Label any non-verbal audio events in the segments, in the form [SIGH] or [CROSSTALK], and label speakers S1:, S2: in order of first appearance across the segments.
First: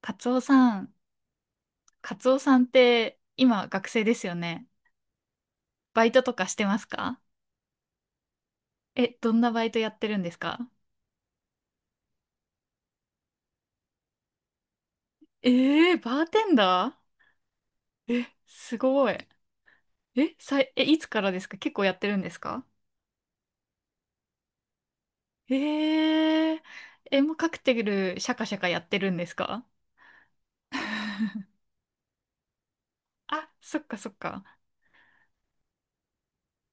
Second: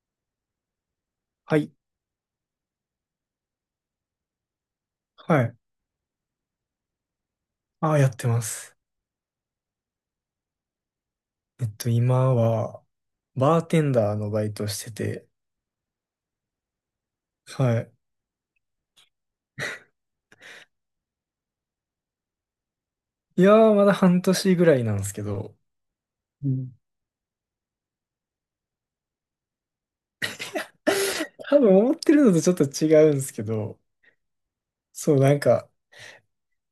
S1: カツオさん、
S2: はい。
S1: カツオさんって今学生ですよね。
S2: はい。
S1: バイトとかしてますか？
S2: ああ、やってます。
S1: え、どんなバイトやってるんですか？
S2: 今は、バーテンダーのバイトしてて、
S1: バーテンダ
S2: はい。
S1: ーえ、すごい。え、いつからですか？結構やってるんですか？
S2: いやー、まだ半年ぐらいなんですけど、
S1: え
S2: う
S1: ー、
S2: ん
S1: え、もうカクテルシャカシャカやってるんですか？
S2: [LAUGHS]。
S1: [LAUGHS]
S2: 多分思ってるのとちょっと違うんですけ
S1: あ、そ
S2: ど、
S1: っかそっか。
S2: そう、なんか、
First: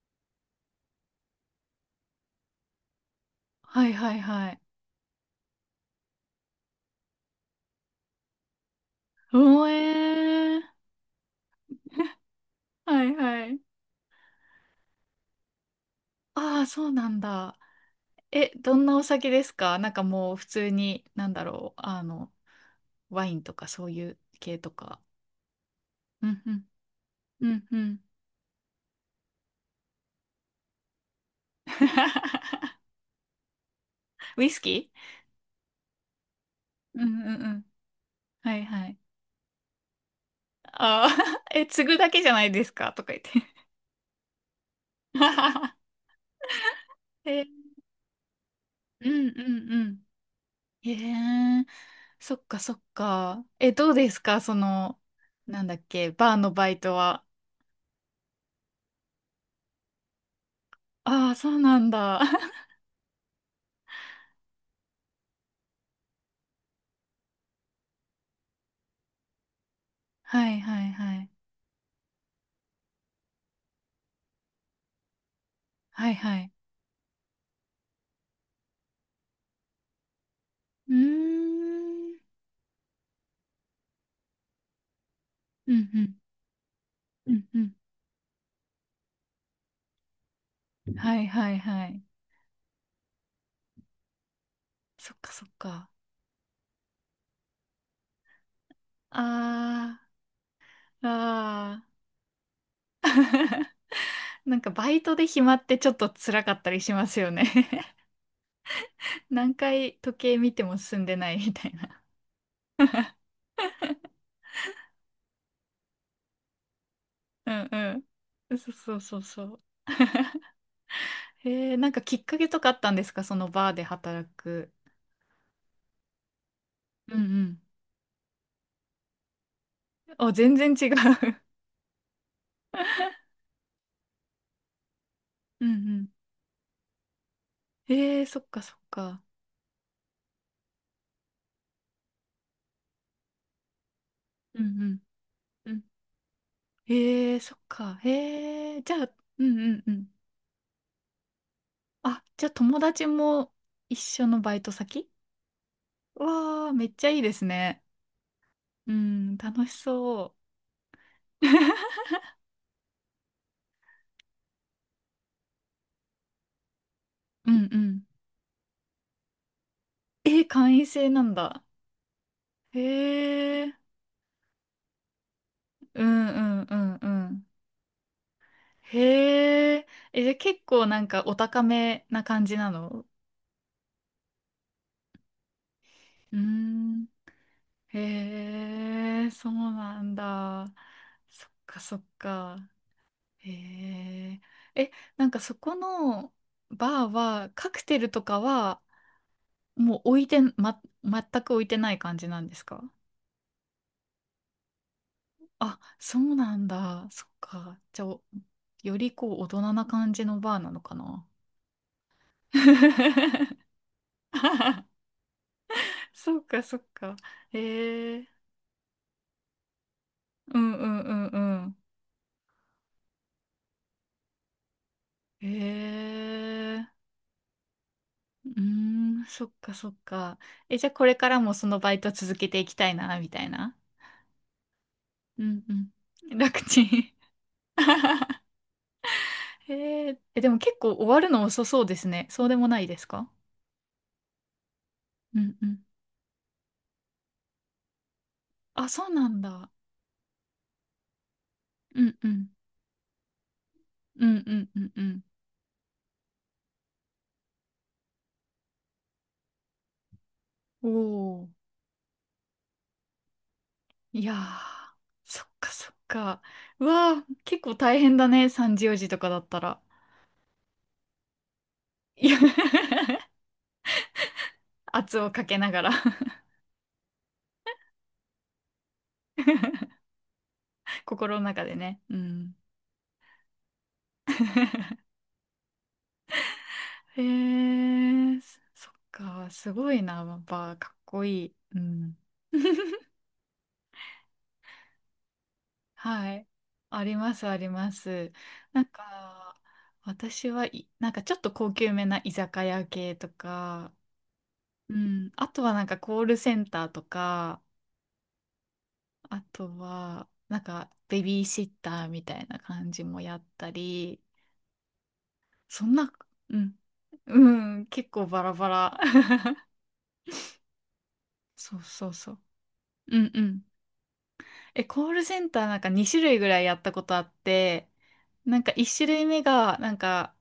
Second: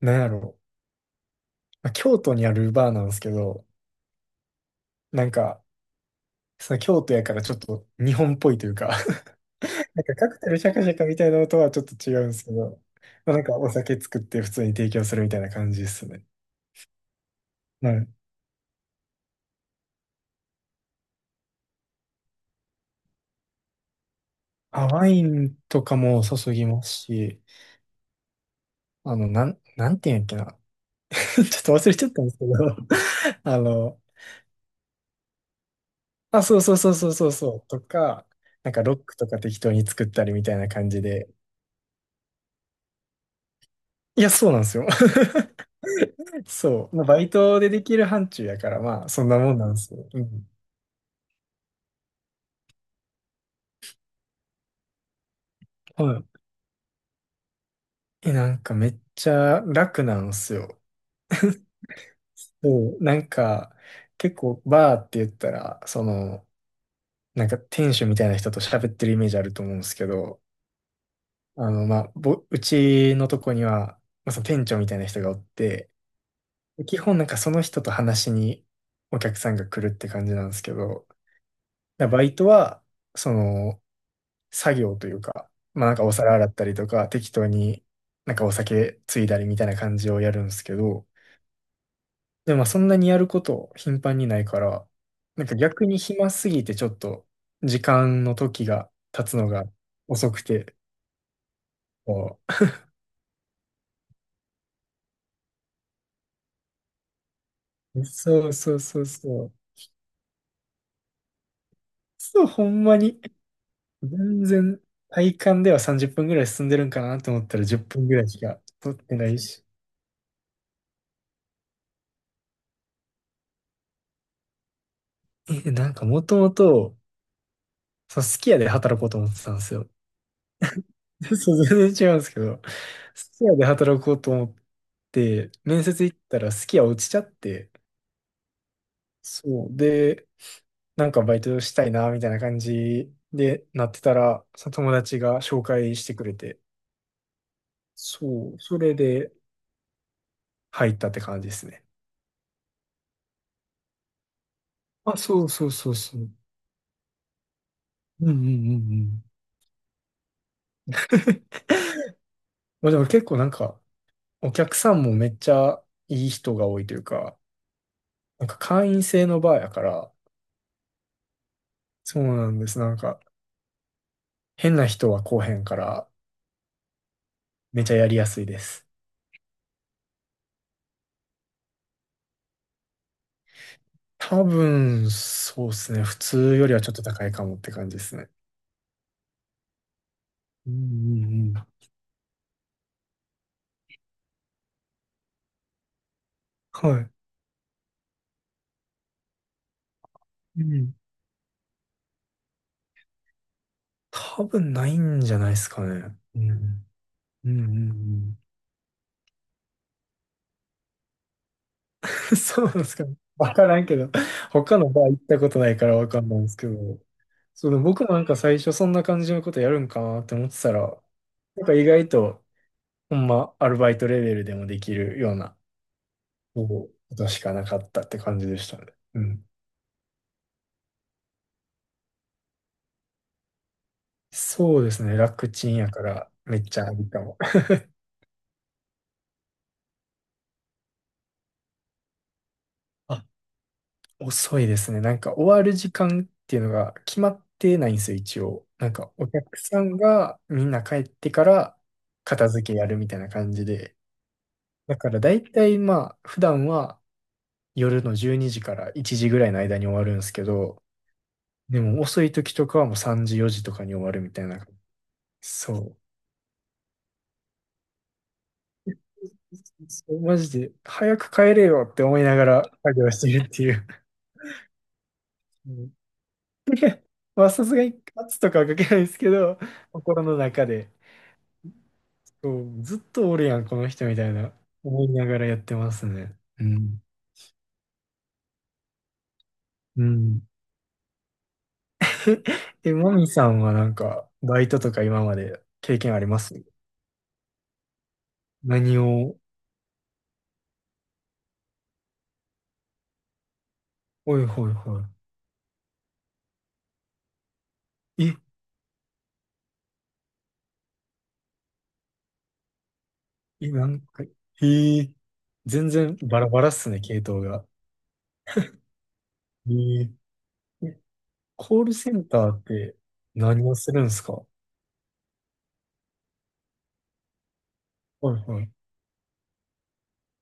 S2: なんやろう。まあ京都にあるバーなんですけど、
S1: はいはいはい。
S2: なんか、その京都やからちょっと日本っぽいというか
S1: おー
S2: [LAUGHS] なんかカクテ
S1: え
S2: ルシャ
S1: ー。
S2: カシャカみたいな音はちょっと違
S1: [LAUGHS]
S2: うんですけど、
S1: はい
S2: まあ、なん
S1: は
S2: か
S1: い。
S2: お酒作って普通に提供するみたいな感じですね。
S1: ああ、そうなんだ。え、どんなお酒ですか？なんかもう普通に、なんだろう、ワインとかそういう系と
S2: あ、
S1: か。
S2: ワインとかも
S1: うんう
S2: 注ぎ
S1: ん。
S2: ますし、
S1: うんうん。
S2: なんていうんやっけな。[LAUGHS] ちょっと忘れちゃったんですけ
S1: [LAUGHS]
S2: ど、[LAUGHS] あの、
S1: ウイスキー
S2: あ、そうそうそう
S1: う
S2: そう
S1: ん
S2: そう
S1: うんう
S2: そ
S1: ん。
S2: う、とか、
S1: はい
S2: なんか
S1: は
S2: ロ
S1: い。
S2: ックとか適当に作ったりみたいな感じ
S1: ああ、
S2: で。
S1: [LAUGHS] え、継ぐだけじゃないですかとか言って。
S2: いや、そうなんですよ。
S1: [LAUGHS]
S2: [LAUGHS] そう。まあ、バイト
S1: え、
S2: でできる範疇やから、まあ、
S1: う
S2: そ
S1: ん
S2: ん
S1: う
S2: なもんな
S1: ん
S2: んで
S1: う
S2: す
S1: ん。
S2: よ。うん。
S1: へえ、そっかそっか。え、どうですか、その、なんだっけ、バー
S2: は
S1: のバイトは。
S2: い。え、なんかめっちゃ楽なんですよ。
S1: ああ、そうなんだ。[LAUGHS]
S2: そう。なんか、結構バーって言ったら、その、なんか店主みたいな人と喋ってるイメージあると思うんですけど、
S1: はいはいはい。
S2: うちのとこには、まあ、その店長みたいな人がおって、
S1: はいはい。
S2: 基本なんかその人と話しにお客さんが来るって感じなんですけ
S1: うー
S2: ど、だ
S1: ん。
S2: バイトは、その、作業というか、
S1: う
S2: まあ、
S1: ん
S2: なん
S1: う
S2: かお
S1: ん。
S2: 皿洗ったりとか、適
S1: うん
S2: 当
S1: う
S2: になんかお酒ついだりみたいな感じをやるんですけ
S1: ん。
S2: ど、
S1: はいはいはい。
S2: でもまあそんなにやること頻繁にないから、
S1: そっか
S2: な
S1: そ
S2: ん
S1: っ
S2: か逆
S1: か。
S2: に暇すぎてちょっと時間の時が経つのが
S1: ああ。
S2: 遅くて、
S1: ああ、
S2: こ
S1: なんかバイトで暇ってちょっと辛かったりしますよね？
S2: うそうそうそう
S1: [LAUGHS]
S2: そう。
S1: 何回時計見ても進んでないみたいな。
S2: そう、ほんまに。全然、体感では30分ぐらい進んでるんかなと思っ
S1: う
S2: たら
S1: んう
S2: 10分ぐらいし
S1: ん。
S2: か
S1: そうそ
S2: 取っ
S1: う
S2: て
S1: そう
S2: ない
S1: そう。
S2: し。
S1: へえ、なんかきっかけとかあったんですか、そのバーで働く。
S2: え、なんかもともと、
S1: うんうん。
S2: そのすき家で働こうと思ってたんですよ。
S1: あ、全然違う
S2: [LAUGHS]
S1: [LAUGHS]
S2: そう、全然違うんですけど、すき家で働こうと思って、
S1: う
S2: 面
S1: ん
S2: 接
S1: う
S2: 行ったらすき家落ちちゃって、
S1: ん。へえ、そっかそっか。
S2: そう、で、なんかバイトしたいな、みたいな感じでなってたら、
S1: うん
S2: その
S1: う
S2: 友
S1: ん。
S2: 達が紹
S1: うん
S2: 介してくれて、
S1: へえ、そっか。
S2: そう、
S1: へ
S2: そ
S1: え、じ
S2: れ
S1: ゃあ、
S2: で
S1: うんうんうん。
S2: 入ったって感じですね。
S1: あ、じゃあ友達も一緒のバイト先？
S2: あ、そうそうそうそう。
S1: わあ、めっちゃいいですね。
S2: うんうんうん
S1: う
S2: うん。
S1: ん、楽しそう。
S2: [LAUGHS]
S1: [LAUGHS]
S2: まあでも結構なんか、お客さんもめっちゃいい人が多いというか、
S1: うんうん。
S2: なんか会員制のバーやから、
S1: え、会員制なんだ。
S2: そうなんです。なんか、
S1: へえ、
S2: 変な人は来おへんか
S1: う
S2: ら、
S1: んうんうんうん。
S2: めちゃやりやすいです。
S1: へえ、え、じゃあ結構なんかお高めな感じなの？
S2: 多分、そうですね。普
S1: うー
S2: 通よりはちょっと
S1: ん。
S2: 高いかもって感じですね。
S1: へえ、そうなん
S2: う
S1: だ。
S2: んう
S1: そっ
S2: んうん。
S1: かそっか。へえ。え、なんかそこの
S2: は
S1: バ
S2: い。
S1: ーはカクテルとかはもう置いて、
S2: う
S1: ま、
S2: ん。
S1: 全く置いてない感じなんですか？
S2: 多分ないんじゃないです
S1: あ、
S2: かね。
S1: そう
S2: う
S1: なん
S2: ん。
S1: だ。そっ
S2: うんう
S1: か。
S2: んう
S1: じゃあ、お
S2: ん。
S1: よりこう、大人な感じのバーなのかな。
S2: [LAUGHS] そうなんですか。わ
S1: [LAUGHS]
S2: からんけど、他のバー行ったことないからわかんな
S1: そ
S2: い
S1: っ
S2: んです
S1: か、
S2: けど、
S1: そっか。
S2: そう、でも僕も
S1: え
S2: なんか
S1: え
S2: 最初そんな感じのことやるんかなって思っ
S1: う
S2: てた
S1: んうん
S2: ら、
S1: うんう
S2: なんか
S1: ん。
S2: 意外と、ほんまアルバイトレベルでもできるような
S1: え
S2: こ
S1: え
S2: としかなかったって感じ
S1: う
S2: で
S1: ー
S2: したね。う
S1: ん、
S2: ん。
S1: そっか、そっか。え、じゃあ、これからもそのバイト続けていきたいな、みたいな。
S2: そうですね。
S1: う
S2: 楽
S1: ん
S2: ちんやから
S1: うん。
S2: めっ
S1: 楽
S2: ち
S1: ち
S2: ゃ
S1: ん。
S2: ありかも。
S1: [LAUGHS] ええ、でも結構終わるの遅そうですね。そうでもないです
S2: あ、
S1: か？
S2: 遅いですね。なんか
S1: う
S2: 終
S1: ん
S2: わ
S1: う
S2: る
S1: ん。
S2: 時間っていうのが決まってないんですよ、一応。
S1: あ、
S2: なん
S1: そう
S2: か
S1: な
S2: お
S1: ん
S2: 客
S1: だ。
S2: さんがみんな帰ってから
S1: うんうん。
S2: 片付けやるみたいな感じで。
S1: うんうんうん
S2: だ
S1: う
S2: から
S1: ん。
S2: 大体まあ、普段は夜の12時から1時ぐらいの間に終わるんですけど、
S1: おお
S2: でも遅い時とかはもう3時、4時とかに終わる
S1: い
S2: み
S1: やー、
S2: たいな。
S1: そっか
S2: そ
S1: そっ
S2: う。
S1: か。うわー、結構大変だね、3時4時とかだったら。
S2: そうマジで、早く帰れよって思い
S1: い
S2: な
S1: や
S2: が
S1: [LAUGHS]
S2: ら作業してるっていう。
S1: 圧をかけな
S2: う
S1: がら
S2: ん [LAUGHS] まあ、さすがに圧とかはかけないですけど、心の中で、
S1: [LAUGHS] 心の中でね。う
S2: そ
S1: ん。
S2: うずっとおるやん、この人みたいな、思いながらやってますね。うん。
S1: へえ、そっか、すごい
S2: う
S1: な、や
S2: ん。
S1: っぱかっこいい。うん。
S2: [LAUGHS] え、マミさんはなんか、バイトとか今まで経験あり
S1: は
S2: ま
S1: い。
S2: す？
S1: あります、あります。なん
S2: 何を、
S1: か、私はい、なんかちょっと高級めな居酒屋系とか、
S2: ほいほい
S1: う
S2: ほい。
S1: ん。あとはなんかコールセンターとか、
S2: え、
S1: あとは、なんか、ベビーシッターみたいな感じもやっ
S2: え、
S1: た
S2: なん
S1: り、
S2: か、へえ、
S1: そ
S2: 全
S1: んな、
S2: 然バラ
S1: う
S2: バラっ
S1: ん、
S2: すね、系統
S1: う
S2: が。
S1: ん、結構バラバラ。[LAUGHS]
S2: へえ、え
S1: そ
S2: コ
S1: う
S2: ール
S1: そ
S2: セ
S1: う
S2: ン
S1: そ
S2: タ
S1: う。
S2: ーって
S1: うんうん。
S2: 何をするんですか？は
S1: え、コールセンターなんか2種類ぐらいやったことあって、
S2: い
S1: な
S2: は
S1: ん
S2: い。
S1: か1種類目が、なんか、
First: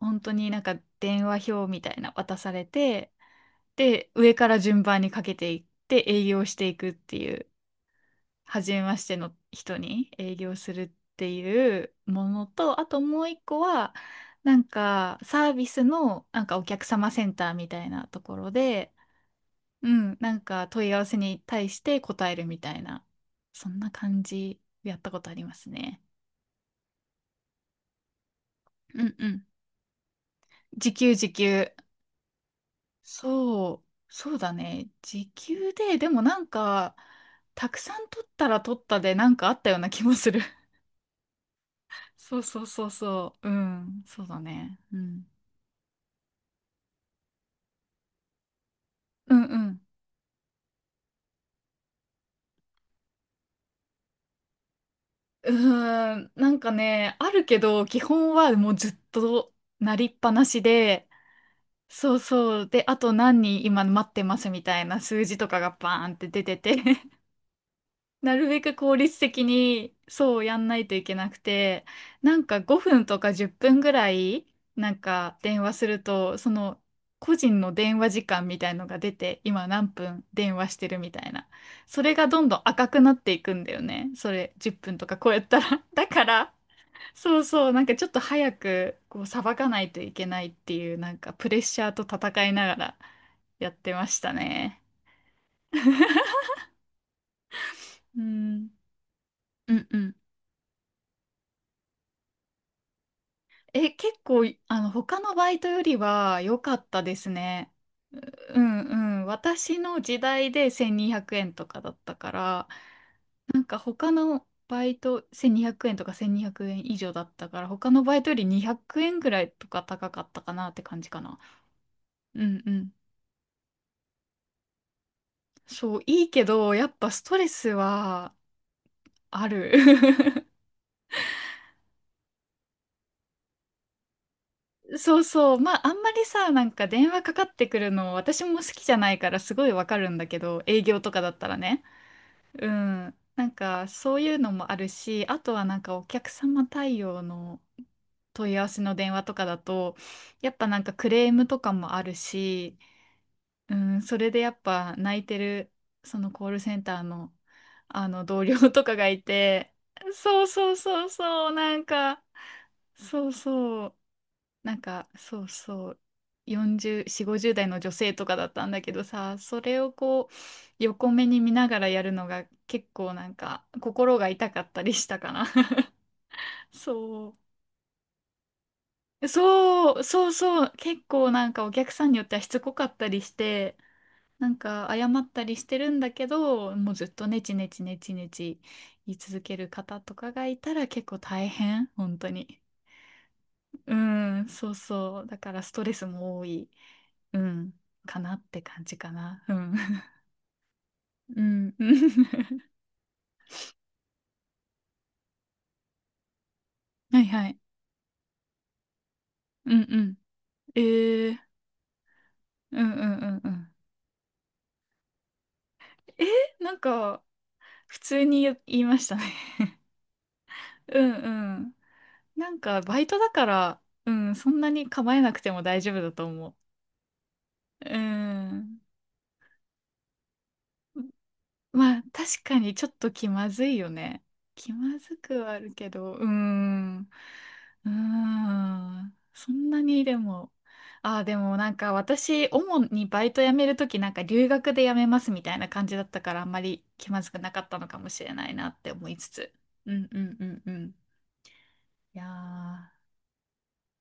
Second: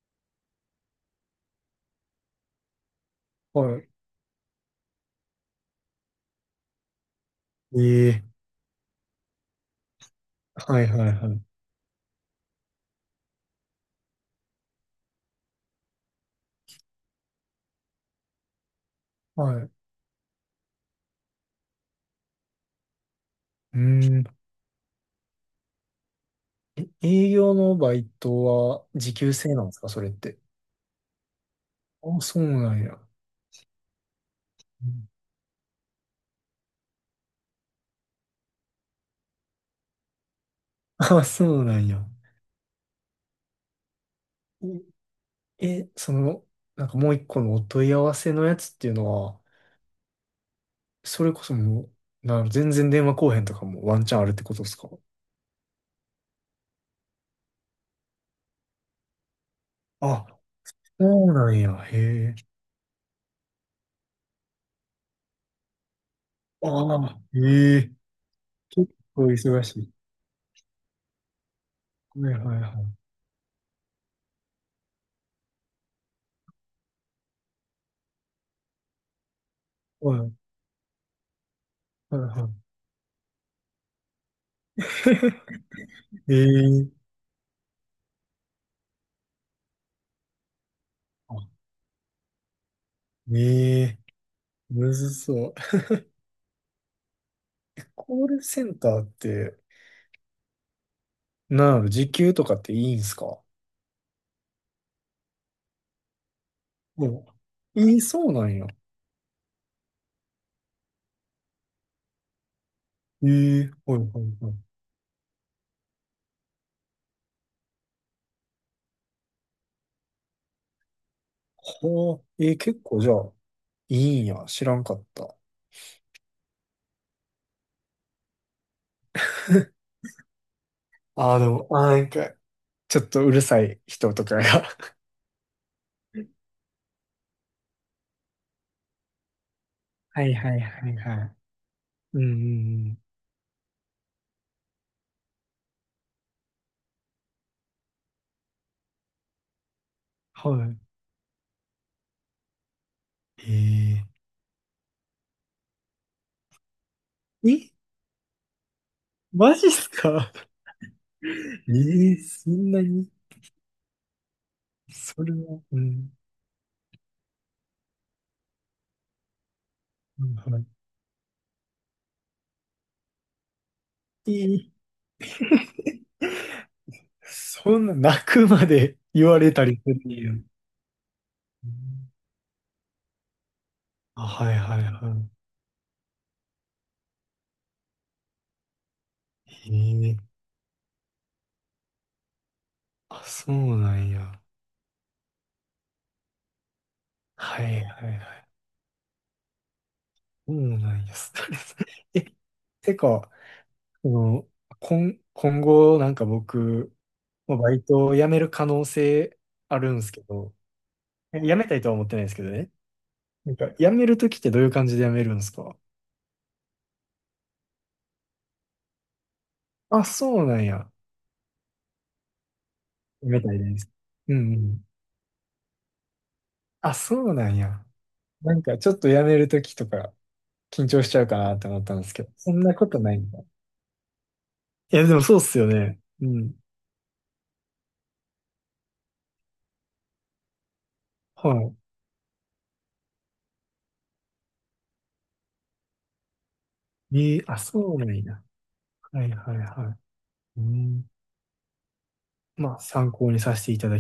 S1: 本当になんか電話表みたいな渡されて、
S2: はい。
S1: で、上から順番にかけていって営業していくっていう。
S2: ええ、
S1: 初めましての人に営業す
S2: は
S1: る
S2: い
S1: っ
S2: はいは
S1: て
S2: い。
S1: いうものと、あともう一個は、なんかサービスのなんかお客様センターみたいなところで、
S2: はい。う
S1: うん、なんか問い合わせに対して答えるみたいな、そん
S2: ー
S1: な感
S2: ん。
S1: じでやったことありますね。
S2: え、営業のバイトは
S1: うん
S2: 時
S1: う
S2: 給
S1: ん。
S2: 制なんですかそれって？
S1: 時給時給。
S2: あ、そうなんや。
S1: そう、そうだ
S2: う
S1: ね。
S2: ん
S1: 時給で、でもなんか、たくさん取ったら取ったでなんかあったような気もする。
S2: あ、そうなんや。
S1: そうそうそうそう。うん。そうだね。うん。
S2: え、えその、なんかもう一個のお問い合わせのやつっていうの
S1: う
S2: は、
S1: んうん。
S2: それこそもう、なる全然電話こうへんとかもワンチャンあるってことですか？
S1: うーん。なんかね、あるけど、基本はもうずっとなりっ
S2: あ、
S1: ぱなし
S2: そ
S1: で、
S2: うなんや、へ
S1: そう
S2: え。
S1: そう。で、あと何人今待ってますみたいな数字とかがバーンって出てて、
S2: ああ、へえ、
S1: なるべく
S2: 結
S1: 効率
S2: 構
S1: 的
S2: 忙しい。
S1: にそうやんないといけなくて、
S2: はい
S1: なん
S2: は
S1: か
S2: いは
S1: 5
S2: い。
S1: 分とか10分ぐらい、なんか電話すると、その個人の電話時間みたいのが出て、今何
S2: は
S1: 分
S2: い
S1: 電話してるみたいな。それ
S2: はい
S1: がどん
S2: は
S1: どん
S2: い。
S1: 赤くなっていくんだよね。それ10分とかこうやったら。[LAUGHS] だか
S2: [LAUGHS] え
S1: ら、
S2: え、
S1: そうそう、なんかちょっと早くこうさばかないといけないっていう、なんかプレ
S2: あ
S1: ッシャーと戦いながらやっ
S2: え
S1: て
S2: え、
S1: ましたね。
S2: むずそう。
S1: [LAUGHS]
S2: [LAUGHS]
S1: う
S2: コールセ
S1: ん。
S2: ンターって、
S1: うんうん。
S2: なんやろ、時給とかっていいんすか？
S1: え、結構、他のバイトよりは良かったで
S2: も
S1: すね。
S2: う、いいそうなん
S1: う
S2: や。
S1: んうん。私の時代で1200円とかだったから、
S2: え
S1: なん
S2: え、
S1: か
S2: はいはい
S1: 他の
S2: はい。
S1: バイト1200円とか1200円以上だったから、他のバイトより200円ぐらいとか高かったかなって感じかな。
S2: はあ、
S1: う
S2: ええ、
S1: んう
S2: 結
S1: ん。
S2: 構じゃあ、いいんや、知らんかった。
S1: そう、いいけど、やっぱストレスはある。
S2: [LAUGHS]
S1: [LAUGHS]
S2: ああ、でも、あーなんか、ちょっとうるさい人とかが
S1: そうそう。まあ、あんまりさ、なんか電話かかってくるの、私も好きじゃないからすごいわかる
S2: [LAUGHS]
S1: ん
S2: は
S1: だ
S2: い
S1: け
S2: はい
S1: ど、営
S2: はい
S1: 業とか
S2: は
S1: だ
S2: い。
S1: ったらね。
S2: うんう
S1: う
S2: んうん。
S1: ん。なんか、そういうのもあるし、あとはなんかお客様対応の問い合わせの電話とかだと、やっ
S2: は
S1: ぱなんかクレームとかもあるし、
S2: い。
S1: うん、
S2: え
S1: そ
S2: ー
S1: れでやっぱ泣いてる、そのコールセンターの、
S2: え、
S1: あの同僚とかがい
S2: マジっ
S1: て、
S2: すか？
S1: そうそうそう
S2: [LAUGHS] え
S1: そう、なんか、
S2: ー、そんなに
S1: そうそう。なんか
S2: それ
S1: そう
S2: は、う
S1: そう、
S2: ん。
S1: 40、4、50代の女性とかだったんだけどさ、それを
S2: う
S1: こう
S2: んは
S1: 横目に見ながらやるのが結構なんか心が
S2: い。え
S1: 痛か
S2: ー
S1: ったりしたかな。[LAUGHS] そ
S2: そんな泣くまで言
S1: う。
S2: われたりす
S1: そ
S2: る
S1: う、
S2: ん
S1: そう
S2: や。
S1: そう。結構なんか
S2: う
S1: お客さ
S2: ん
S1: んによってはしつこかったりして、
S2: あ、
S1: な
S2: はい
S1: ん
S2: はい
S1: か謝
S2: は
S1: っ
S2: い。
S1: たりしてるんだけど、もうずっとネチネチネチネチ言い続ける方
S2: え
S1: と
S2: え
S1: かがいたら結構大変、本当に。
S2: あ、そうな
S1: う
S2: んや。
S1: ん、そうそう。だからストレスも多い。う
S2: は
S1: ん。
S2: いは
S1: か
S2: い
S1: な
S2: は
S1: っ
S2: い。
S1: て感じかな。うん。
S2: そうなんや、ス
S1: う
S2: トレ
S1: ん。
S2: ス。
S1: うん
S2: [LAUGHS] え、
S1: [LAUGHS]
S2: てか、その、今、今後、なんか僕、
S1: はいは
S2: も
S1: い。
S2: うバイトを辞める可能性
S1: う
S2: あ
S1: ん
S2: る
S1: う
S2: んです
S1: ん。
S2: けど、
S1: えー、
S2: え辞めたいとは思ってないですけどね。
S1: うんうんうんう
S2: なんか、
S1: ん。
S2: 辞めるときってどういう感じで辞めるんですか？
S1: え、なんか、普通に言いましたね。
S2: あ、そうなん
S1: [LAUGHS]
S2: や。
S1: うんうん。なんか、バイト
S2: 辞
S1: だ
S2: め
S1: か
S2: たいで
S1: ら、
S2: す。
S1: う
S2: う
S1: ん、そ
S2: んう
S1: んな
S2: ん。
S1: に構えなくても大丈夫だと思
S2: あ、そうなんや。
S1: う。う
S2: なんか、
S1: ん。
S2: ちょっと辞めるときとか、緊張しちゃうかなって思った
S1: ま
S2: ん
S1: あ、
S2: ですけど、
S1: 確
S2: そ
S1: か
S2: ん
S1: に
S2: な
S1: ち
S2: こ
S1: ょっ
S2: と
S1: と
S2: ない
S1: 気
S2: んだ。
S1: まずいよね。気
S2: い
S1: ま
S2: や、で
S1: ず
S2: もそう
S1: く
S2: っ
S1: はあ
S2: すよ
S1: るけ
S2: ね。
S1: ど、うー
S2: うん。
S1: ん。うーん。そんなにでも。ああ、でもな
S2: は
S1: んか私、主にバイト辞めるときなんか留学で辞めますみたいな感じだったからあんまり気まず
S2: い。
S1: く
S2: えー
S1: な
S2: あ、
S1: かったの
S2: そ
S1: か
S2: う
S1: も
S2: な
S1: し
S2: ん
S1: れ
S2: や。
S1: ないなって思い
S2: は
S1: つ
S2: い
S1: つ。
S2: はい
S1: う
S2: は
S1: んうんう
S2: い。う
S1: んうん。
S2: ん。
S1: い
S2: まあ、
S1: や
S2: 参考にさせていただ